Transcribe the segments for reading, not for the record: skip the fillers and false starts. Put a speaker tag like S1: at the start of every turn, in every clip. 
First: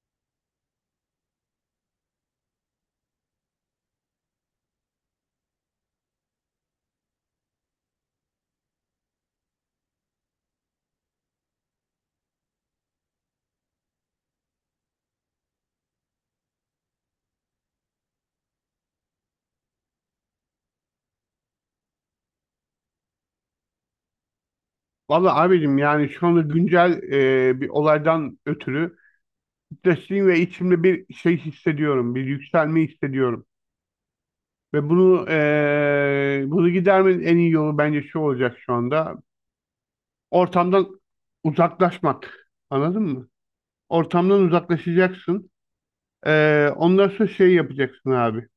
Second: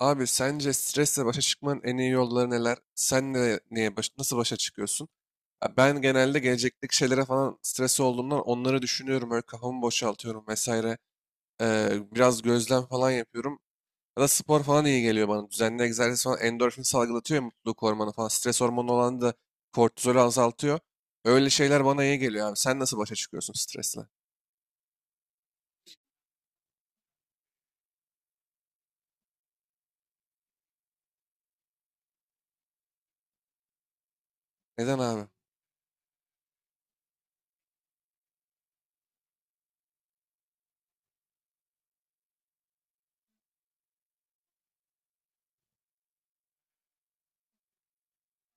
S1: Abi sence stresle başa çıkmanın en iyi yolları neler? Sen nasıl başa çıkıyorsun? Ya ben genelde gelecekteki şeylere falan stres olduğumdan onları düşünüyorum. Öyle kafamı boşaltıyorum vesaire. Biraz gözlem falan yapıyorum. Ya da spor falan iyi geliyor bana. Düzenli egzersiz falan endorfin salgılatıyor ya, mutluluk hormonu falan. Stres hormonu olan da kortizolü azaltıyor. Öyle şeyler bana iyi geliyor abi. Sen nasıl başa çıkıyorsun stresle?
S2: Valla abicim yani şu anda güncel bir olaydan ötürü stresliyim ve içimde bir şey hissediyorum. Bir yükselme hissediyorum. Ve
S1: Neden
S2: bunu
S1: abi?
S2: e, bunu gidermenin en iyi yolu bence şu olacak şu anda. Ortamdan uzaklaşmak. Anladın mı? Ortamdan uzaklaşacaksın. Ondan sonra şey yapacaksın abi.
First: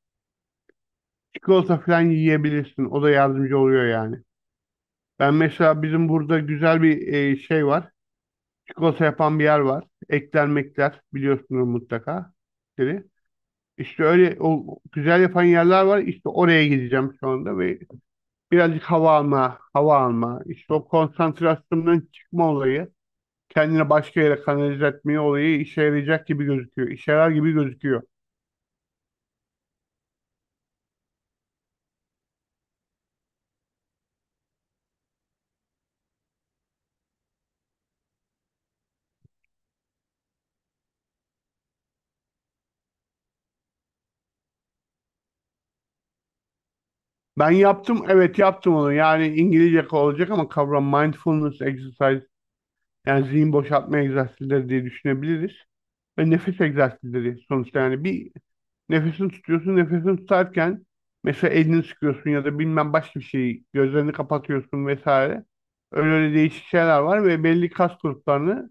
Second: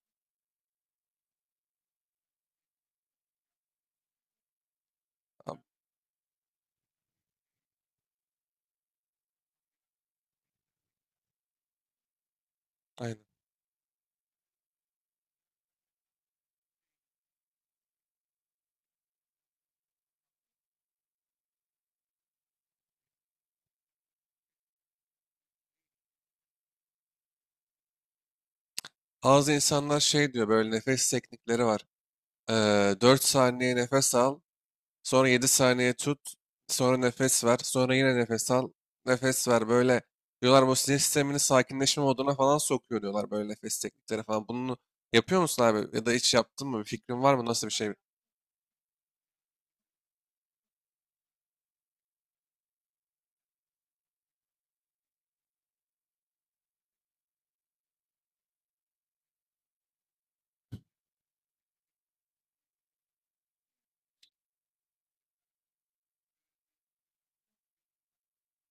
S2: Çikolata falan yiyebilirsin. O da yardımcı oluyor yani. Ben
S1: Abi,
S2: mesela bizim burada güzel bir şey var. Çikolata yapan bir yer var. Ekler mekler biliyorsunuz mutlaka. Dedi.
S1: aynen.
S2: İşte öyle o güzel yapan yerler var. İşte oraya gideceğim şu anda ve birazcık hava alma, İşte o konsantrasyondan çıkma olayı, kendine başka yere kanalize etme olayı işe yarayacak gibi gözüküyor. İşe yarar gibi gözüküyor.
S1: Bazı insanlar şey diyor, böyle nefes teknikleri var. Ee, 4 saniye nefes al. Sonra 7 saniye tut. Sonra nefes ver. Sonra yine nefes al. Nefes ver. Böyle diyorlar, bu sinir sistemini sakinleşme moduna falan sokuyor diyorlar, böyle nefes teknikleri falan. Bunu yapıyor musun abi? Ya da hiç yaptın mı? Bir fikrin var mı?
S2: Ben
S1: Nasıl bir şey?
S2: yaptım, evet yaptım onu. Yani İngilizce olacak ama kavram mindfulness exercise, yani zihin boşaltma egzersizleri diye düşünebiliriz. Ve nefes egzersizleri sonuçta, yani bir nefesini tutuyorsun. Nefesini tutarken mesela elini sıkıyorsun ya da bilmem başka bir şeyi, gözlerini kapatıyorsun vesaire. Öyle öyle değişik şeyler var ve belli kas gruplarını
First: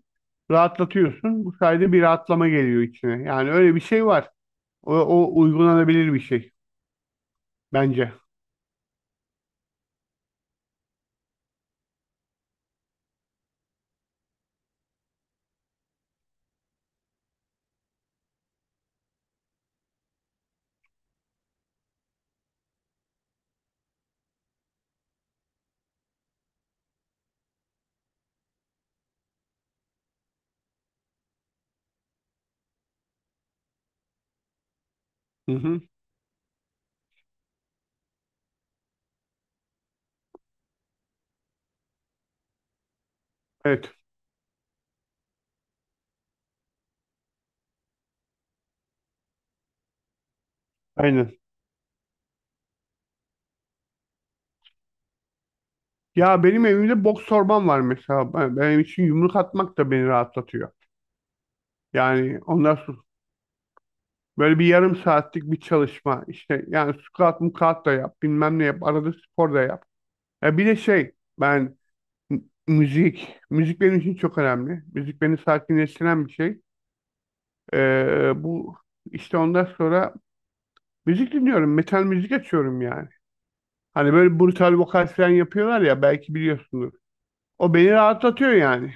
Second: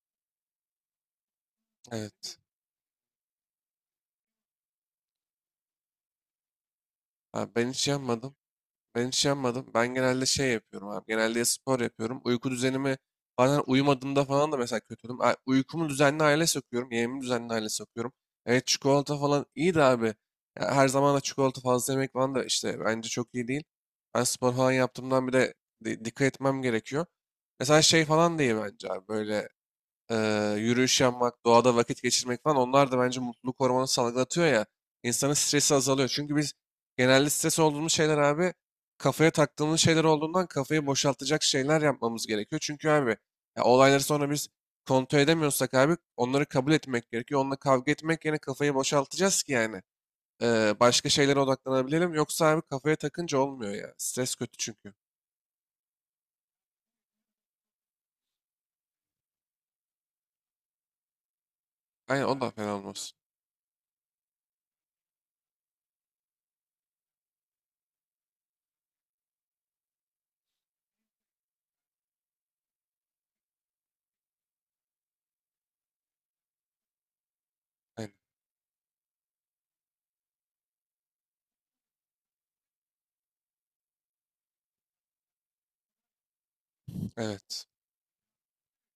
S2: rahatlatıyorsun. Bu sayede bir
S1: Evet.
S2: rahatlama geliyor içine. Yani öyle bir şey var. O uygulanabilir bir şey
S1: Abi ben hiç
S2: bence.
S1: yapmadım. Ben hiç yapmadım. Ben genelde şey yapıyorum abi. Genelde ya spor yapıyorum. Uyku düzenimi, bazen uyumadığımda falan da mesela kötü oluyorum. Uykumu düzenli hale sokuyorum. Yemeğimi düzenli hale sokuyorum. Evet, çikolata falan iyi de abi. Ya her zaman da çikolata fazla yemek falan da işte bence çok iyi değil. Ben spor falan yaptığımdan bir de dikkat etmem gerekiyor. Mesela şey falan da bence abi böyle yürüyüş yapmak, doğada vakit geçirmek falan, onlar da bence mutluluk hormonu salgılatıyor ya. İnsanın
S2: Hı
S1: stresi
S2: hı.
S1: azalıyor. Çünkü biz genelde stres olduğumuz şeyler abi kafaya taktığımız şeyler olduğundan, kafayı boşaltacak şeyler yapmamız gerekiyor. Çünkü abi ya
S2: Evet.
S1: olayları sonra biz kontrol edemiyorsak abi, onları kabul etmek gerekiyor. Onunla kavga etmek yerine kafayı boşaltacağız ki yani. Başka
S2: Aynen.
S1: şeylere odaklanabilelim. Yoksa abi kafaya takınca olmuyor ya. Stres kötü çünkü.
S2: Ya benim evimde boks torbam var mesela. Benim için yumruk atmak da beni rahatlatıyor.
S1: Aynen, o
S2: Yani
S1: da fena
S2: ondan
S1: olmaz.
S2: böyle bir yarım saatlik bir çalışma. İşte yani squat mukat da yap, bilmem ne yap, arada spor da yap. Ya bir de şey, ben m- müzik benim için çok önemli. Müzik beni sakinleştiren bir şey.
S1: Aynen.
S2: Bu işte ondan sonra müzik dinliyorum, metal müzik açıyorum yani. Hani böyle brutal vokal falan yapıyorlar ya, belki biliyorsunuz.
S1: Evet.
S2: O beni rahatlatıyor yani.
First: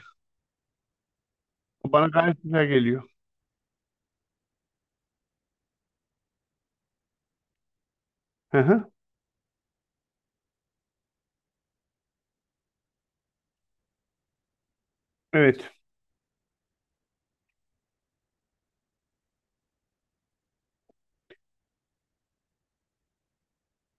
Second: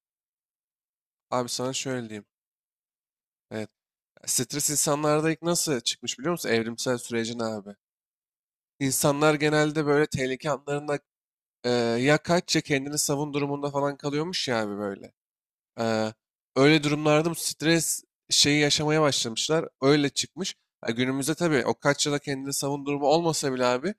S1: Abi sana
S2: O bana
S1: şöyle diyeyim.
S2: gayet güzel geliyor.
S1: Evet. Stres insanlarda ilk nasıl çıkmış biliyor musun? Evrimsel sürecin abi.
S2: Hı hı.
S1: İnsanlar genelde böyle tehlike anlarında ya kaç ya kendini savun durumunda falan kalıyormuş ya abi, böyle.
S2: Evet,
S1: Eee, Öyle durumlarda bu stres şeyi yaşamaya başlamışlar. Öyle çıkmış. Ya günümüzde tabii o kaç yıla kendini savun durumu olmasa bile abi,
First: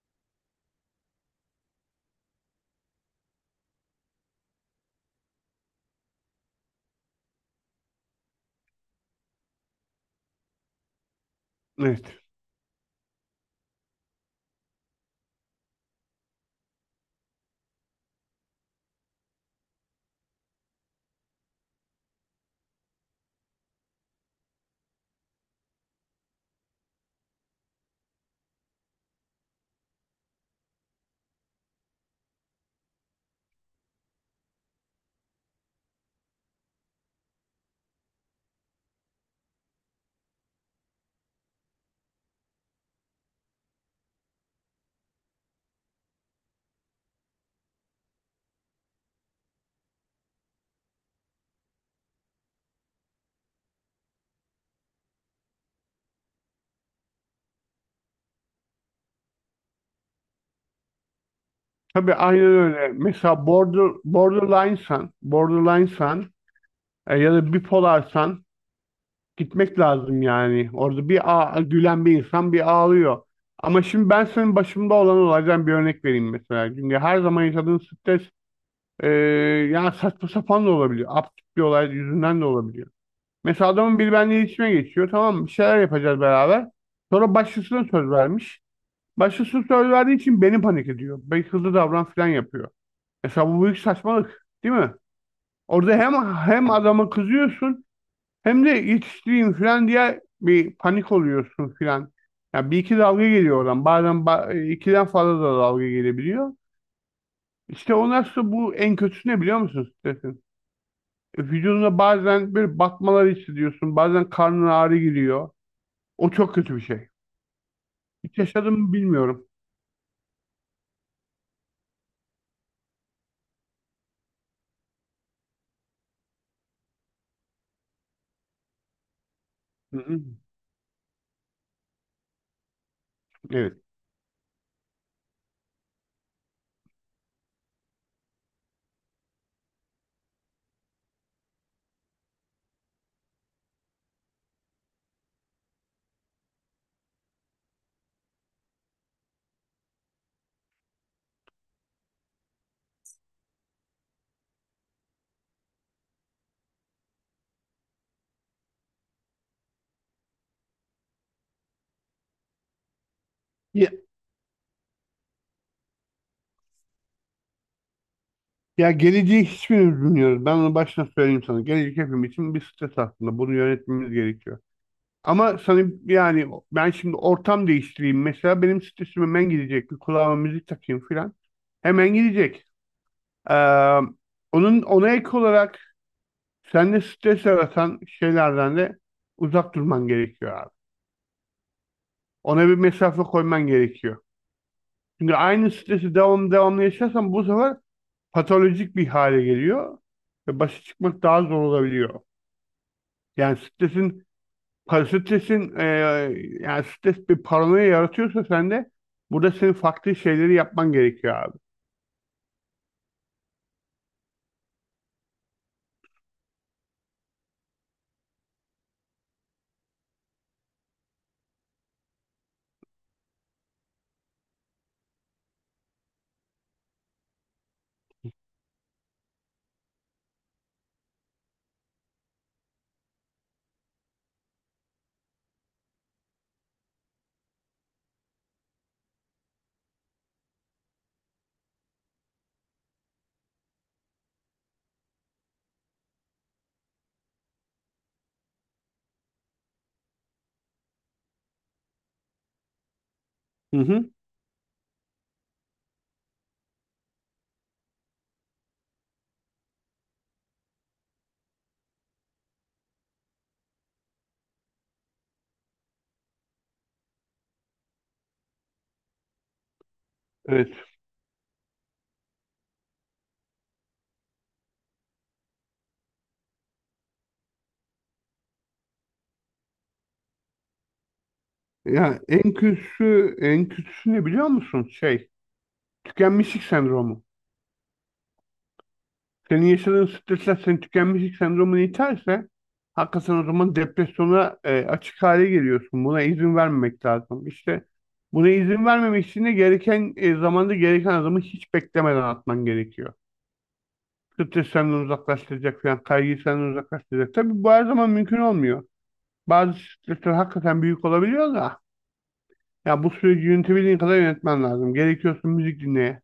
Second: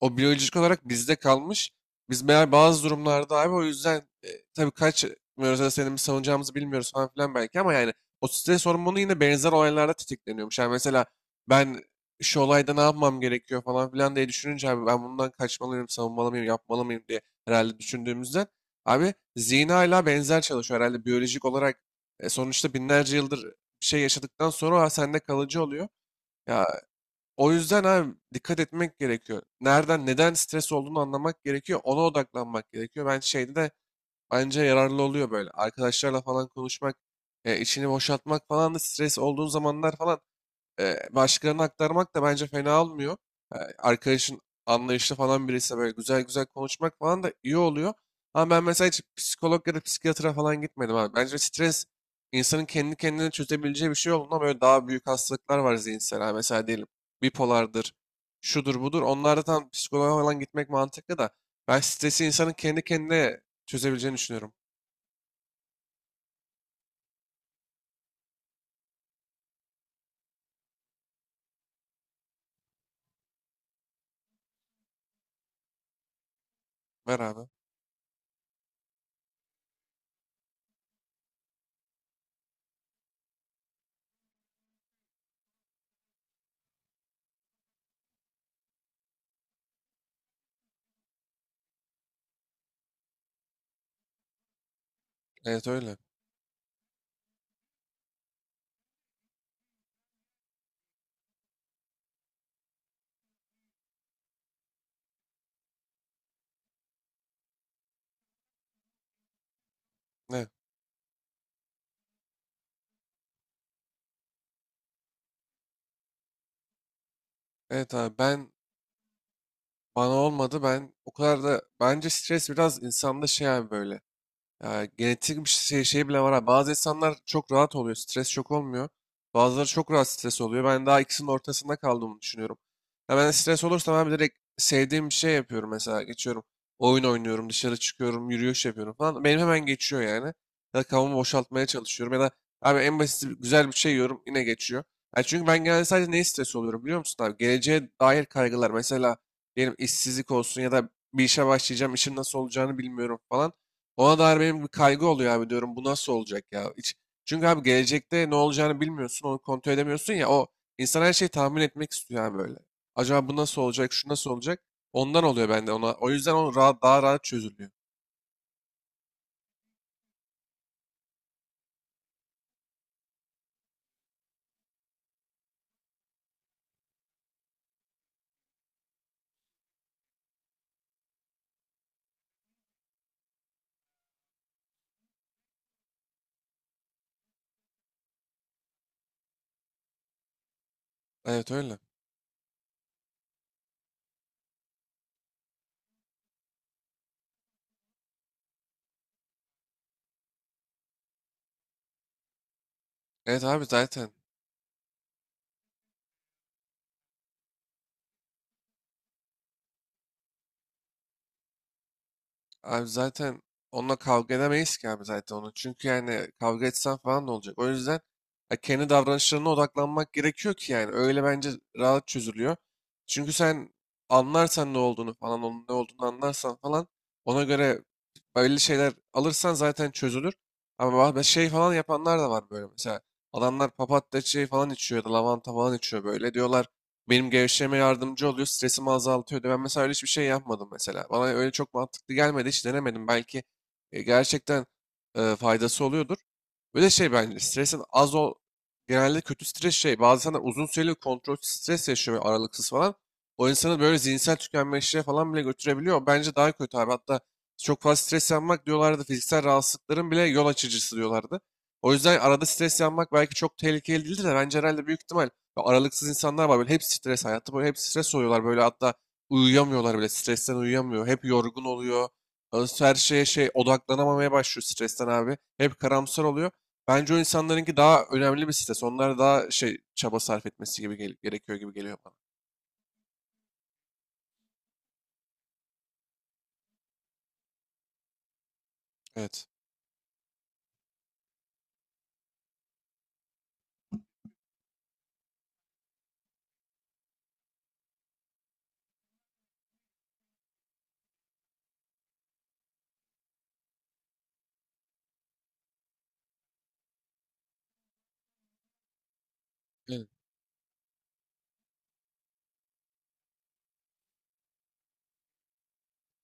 S1: o biyolojik olarak bizde kalmış. Biz meğer bazı durumlarda abi o yüzden e, tabii kaç da senin mi savunacağımızı bilmiyoruz falan filan belki, ama yani o stres hormonu yine benzer olaylarda tetikleniyormuş. Yani mesela ben
S2: evet.
S1: şu olayda ne yapmam gerekiyor falan filan diye düşününce abi, ben bundan kaçmalıyım, savunmalı mıyım, yapmalı mıyım diye herhalde düşündüğümüzden abi, Zina ile benzer çalışıyor herhalde biyolojik olarak. Sonuçta binlerce yıldır bir şey yaşadıktan sonra o sende kalıcı oluyor. Ya o yüzden abi dikkat etmek gerekiyor. Nereden, neden stres olduğunu anlamak gerekiyor. Ona odaklanmak gerekiyor. Ben şeyde de bence yararlı oluyor böyle. Arkadaşlarla falan konuşmak, içini boşaltmak falan da, stres olduğun zamanlar falan başkalarına aktarmak da bence fena olmuyor. Arkadaşın anlayışlı falan birisi, böyle güzel güzel konuşmak falan da iyi oluyor. Ama ben mesela hiç psikolog ya da psikiyatra falan gitmedim abi. Bence stres insanın kendi kendine çözebileceği bir şey olduğundan, böyle daha büyük hastalıklar var zihinsel. Ha, mesela diyelim bipolardır, şudur budur. Onlarda tam psikoloğa falan gitmek mantıklı da ben
S2: Tabii
S1: stresi
S2: aynen
S1: insanın kendi
S2: öyle.
S1: kendine
S2: Mesela
S1: çözebileceğini düşünüyorum.
S2: Borderline Sun, ya da bipolarsan gitmek lazım yani. Orada bir gülen bir insan bir ağlıyor. Ama şimdi ben senin başımda olan olaydan bir örnek vereyim mesela. Çünkü her
S1: Ver
S2: zaman
S1: abi.
S2: yaşadığın stres e, yani saçma sapan da olabiliyor. Absürt bir olay yüzünden de olabiliyor. Mesela adamın biri benimle iletişime geçiyor. Tamam mı? Bir şeyler yapacağız beraber. Sonra başkasına söz vermiş. Başkası söz verdiği için beni panik ediyor. Beni hızlı davran falan yapıyor. Mesela bu büyük saçmalık, değil mi?
S1: Evet
S2: Orada
S1: öyle.
S2: hem adama kızıyorsun, hem de yetiştireyim falan diye bir panik oluyorsun falan. Ya bir iki dalga geliyor oradan. Bazen ikiden fazla da dalga gelebiliyor. İşte o nasıl, bu en kötüsü ne biliyor musun stresin?
S1: Ne?
S2: Vücudunda bazen böyle batmalar hissediyorsun. Bazen karnın ağrı giriyor. O çok kötü bir şey.
S1: Evet abi
S2: Hiç
S1: ben,
S2: yaşadım mı bilmiyorum.
S1: bana olmadı. Ben o kadar da bence stres biraz insanda şey abi böyle. Ya, genetik bir şey, şey bile var abi. Bazı insanlar çok rahat oluyor. Stres çok olmuyor. Bazıları çok
S2: Hı
S1: rahat
S2: hı.
S1: stres oluyor. Ben daha ikisinin ortasında kaldığımı düşünüyorum. Ya ben stres
S2: Evet.
S1: olursam abi direkt sevdiğim bir şey yapıyorum mesela. Geçiyorum. Oyun oynuyorum, dışarı çıkıyorum, yürüyüş yapıyorum falan. Benim hemen geçiyor yani. Ya da kafamı boşaltmaya çalışıyorum. Ya da abi en basit, güzel bir şey yiyorum yine geçiyor. Ya çünkü ben genelde sadece neye stres oluyorum biliyor musun abi? Geleceğe dair kaygılar. Mesela diyelim işsizlik olsun, ya da bir işe başlayacağım, işim nasıl olacağını bilmiyorum falan. Ona dair benim bir kaygı oluyor abi, diyorum bu nasıl olacak ya? Hiç, çünkü abi gelecekte ne olacağını bilmiyorsun, onu kontrol edemiyorsun ya, o insan her şeyi tahmin etmek istiyor abi böyle. Acaba bu nasıl
S2: Ya,
S1: olacak, şu nasıl olacak? Ondan oluyor bende ona. O yüzden o rahat, daha rahat çözülüyor.
S2: ya, geleceği hiçbirimiz bilmiyoruz. Ben onu baştan söyleyeyim sana. Gelecek hepimiz için bir stres aslında. Bunu yönetmemiz gerekiyor. Ama sana yani, ben şimdi ortam değiştireyim. Mesela benim stresim hemen gidecek. Bir kulağıma müzik takayım filan. Hemen gidecek. Ee, Onun ona ek olarak sende stres yaratan şeylerden de uzak durman gerekiyor abi.
S1: Evet öyle.
S2: Ona bir mesafe koyman gerekiyor. Çünkü aynı stresi devamlı yaşarsan bu sefer patolojik bir hale geliyor ve başa çıkmak daha zor olabiliyor.
S1: Evet
S2: Yani
S1: abi zaten.
S2: stresin Stresin e, yani stres bir paranoya yaratıyorsa sende, burada senin farklı şeyleri yapman gerekiyor abi.
S1: Abi zaten onunla kavga edemeyiz ki abi, zaten onu. Çünkü yani kavga etsen falan ne olacak? O yüzden ya kendi davranışlarına odaklanmak gerekiyor ki yani. Öyle bence rahat çözülüyor. Çünkü sen anlarsan ne olduğunu falan, onun ne olduğunu anlarsan falan, ona göre öyle şeyler alırsan zaten çözülür. Ama şey falan yapanlar da var böyle mesela. Adamlar papatya çayı falan içiyor ya da lavanta falan içiyor böyle. Diyorlar benim gevşeme yardımcı oluyor, stresimi azaltıyor diyor. Ben mesela öyle hiçbir şey yapmadım mesela. Bana öyle çok mantıklı gelmedi, hiç denemedim. Belki gerçekten faydası oluyordur. Böyle şey bence stresin az ol... Genelde kötü stres şey. Bazı insanlar uzun süreli kontrolsüz stres yaşıyor, böyle aralıksız falan. O insanı
S2: Hı
S1: böyle
S2: hı.
S1: zihinsel tükenmişliğe falan bile götürebiliyor. Bence daha kötü abi. Hatta çok fazla stres yapmak diyorlardı, fiziksel rahatsızlıkların bile yol açıcısı diyorlardı. O yüzden arada stres yapmak belki çok tehlikeli değildir de, bence herhalde büyük ihtimal böyle aralıksız insanlar var. Böyle hep stres hayatı, böyle hep stres oluyorlar. Böyle hatta uyuyamıyorlar bile. Stresten
S2: Evet.
S1: uyuyamıyor. Hep yorgun oluyor. Her şeye şey odaklanamamaya başlıyor stresten abi. Hep karamsar oluyor. Bence o insanlarınki daha önemli bir stres. Onlar daha şey, çaba sarf etmesi gibi gerekiyor gibi geliyor bana.
S2: Ya en kötüsü en kötüsü ne biliyor musun? Şey, tükenmişlik sendromu.
S1: Evet.
S2: Senin yaşadığın stresler senin tükenmişlik sendromunu iterse hakikaten o zaman depresyona açık hale geliyorsun. Buna izin vermemek lazım. İşte buna izin vermemek için de gereken zamanda gereken adımı hiç beklemeden atman gerekiyor. Stres senden uzaklaştıracak falan, kaygıyı senden uzaklaştıracak. Tabii bu her zaman mümkün olmuyor. Bazı
S1: Evet.
S2: stresler hakikaten büyük olabiliyor da, ya bu süreci yönetebildiğin kadar yönetmen lazım. Gerekiyorsa müzik dinle,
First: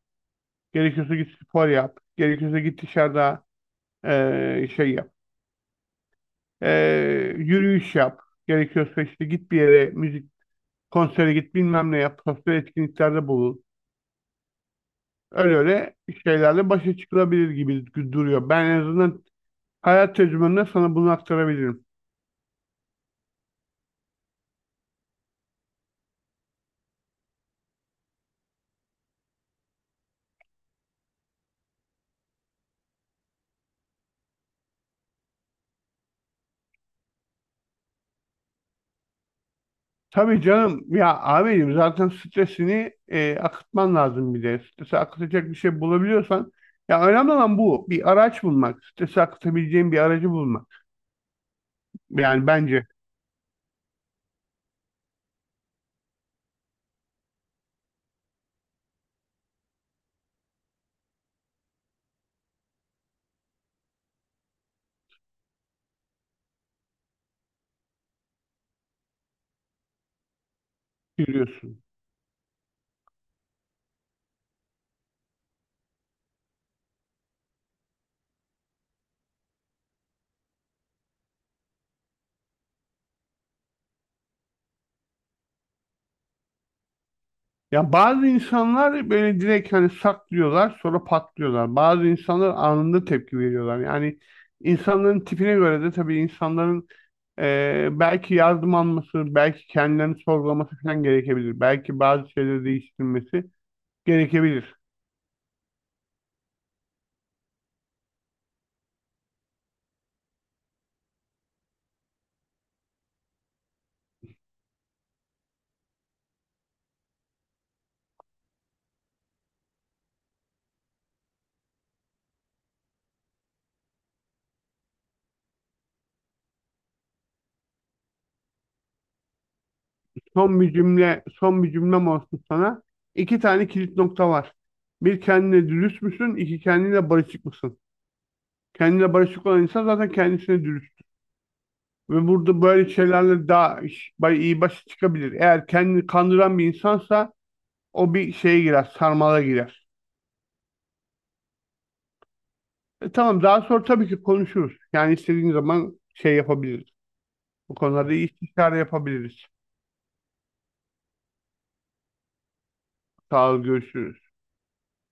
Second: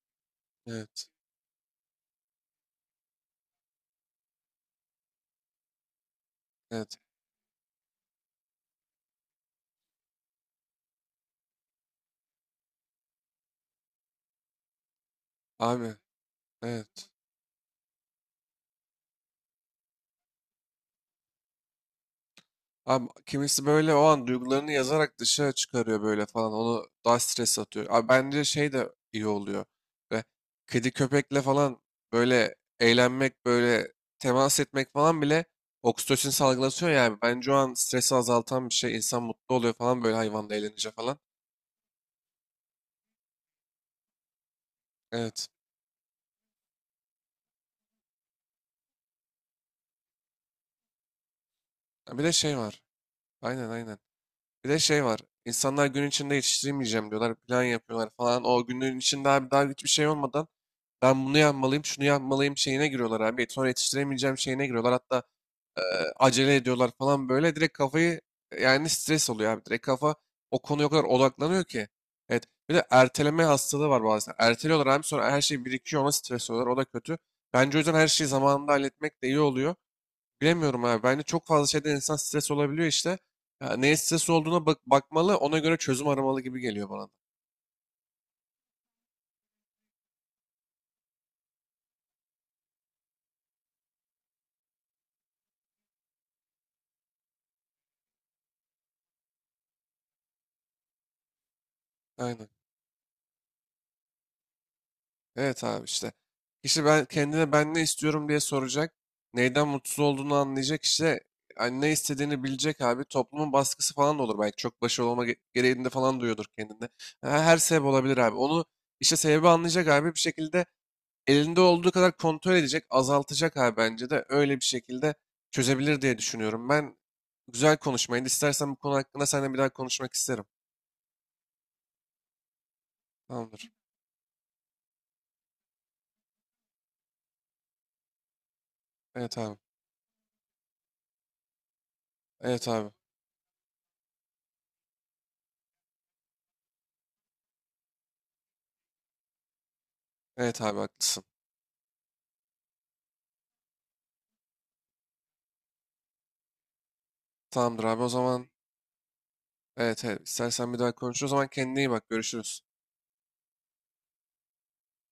S1: Evet.
S2: gerekiyorsa git spor yap, gerekiyorsa git dışarıda şey yap,
S1: Evet.
S2: Yürüyüş yap, gerekiyorsa işte git bir yere, müzik, konsere git, bilmem ne yap, sosyal etkinliklerde bulun. Öyle
S1: Abi.
S2: öyle şeylerle başa
S1: Evet.
S2: çıkılabilir gibi duruyor. Ben en azından hayat tecrübemle sana bunu aktarabilirim.
S1: Abi kimisi böyle o an duygularını yazarak dışarı çıkarıyor böyle falan. Onu daha stres atıyor. Abi bence şey de iyi oluyor. Ve kedi köpekle falan böyle eğlenmek, böyle temas etmek falan bile oksitosin salgılatıyor yani. Bence o an stresi azaltan bir şey. İnsan mutlu oluyor falan, böyle
S2: Tabii
S1: hayvanla
S2: canım
S1: eğlenince falan.
S2: ya abicim, zaten stresini akıtman lazım bir de. Stresi
S1: Evet.
S2: akıtacak bir şey bulabiliyorsan, ya önemli olan bu. Bir araç bulmak. Stresi akıtabileceğin bir aracı bulmak.
S1: Ha, bir de
S2: Yani
S1: şey var.
S2: bence
S1: Aynen, aynen. Bir de şey var. İnsanlar gün içinde yetiştiremeyeceğim diyorlar. Plan yapıyorlar falan. O günün içinde abi daha hiçbir şey olmadan ben bunu yapmalıyım, şunu yapmalıyım şeyine giriyorlar abi. Sonra yetiştiremeyeceğim şeyine giriyorlar. Hatta e, acele ediyorlar falan böyle. Direkt kafayı, yani stres oluyor abi. Direkt kafa o konuya o kadar odaklanıyor
S2: biliyorsun.
S1: ki. Evet. Bir de erteleme hastalığı var bazen. Erteliyorlar abi sonra her şey birikiyor, ona stres oluyorlar. O da kötü. Bence o yüzden her şeyi zamanında halletmek de iyi oluyor. Bilemiyorum abi. Bence çok fazla şeyden insan stres olabiliyor işte. Ya neye stres olduğuna bak bakmalı, ona göre çözüm aramalı gibi geliyor bana da.
S2: Ya bazı insanlar böyle direkt hani saklıyorlar, sonra patlıyorlar. Bazı insanlar anında tepki veriyorlar. Yani insanların tipine göre de tabii, insanların belki yardım alması, belki kendilerini sorgulaması falan gerekebilir. Belki bazı
S1: Aynen.
S2: şeyleri değiştirmesi gerekebilir.
S1: Evet abi işte. Kişi ben kendine, ben ne istiyorum diye soracak. Neyden mutsuz olduğunu anlayacak işte. Yani ne istediğini bilecek abi. Toplumun baskısı falan da olur belki. Çok başarılı olma gereğinde falan duyuyordur kendinde. Ha, her sebep olabilir abi. Onu işte, sebebi anlayacak abi. Bir şekilde elinde olduğu kadar kontrol edecek. Azaltacak abi, bence de. Öyle bir şekilde çözebilir diye düşünüyorum. Ben, güzel konuşmaydı. İstersen bu konu hakkında seninle bir daha konuşmak isterim.
S2: Son bir cümle, son bir cümlem olsun sana. İki tane
S1: Tamamdır.
S2: kilit nokta var. Bir, kendine dürüst müsün? İki, kendine barışık mısın? Kendine
S1: Evet
S2: barışık
S1: abi.
S2: olan insan zaten kendisine dürüst. Ve burada
S1: Evet
S2: böyle
S1: abi.
S2: şeylerle daha iyi başa çıkabilir. Eğer kendini kandıran bir insansa o bir şeye girer, sarmala girer.
S1: Evet abi haklısın.
S2: Tamam, daha sonra tabii ki konuşuruz. Yani istediğin zaman şey yapabiliriz. Bu
S1: Tamamdır abi o
S2: konularda iyi
S1: zaman.
S2: istişare yapabiliriz.
S1: Evet, evet. İstersen bir daha konuşuruz. O zaman kendine iyi bak. Görüşürüz.
S2: Sağ ol, görüşürüz.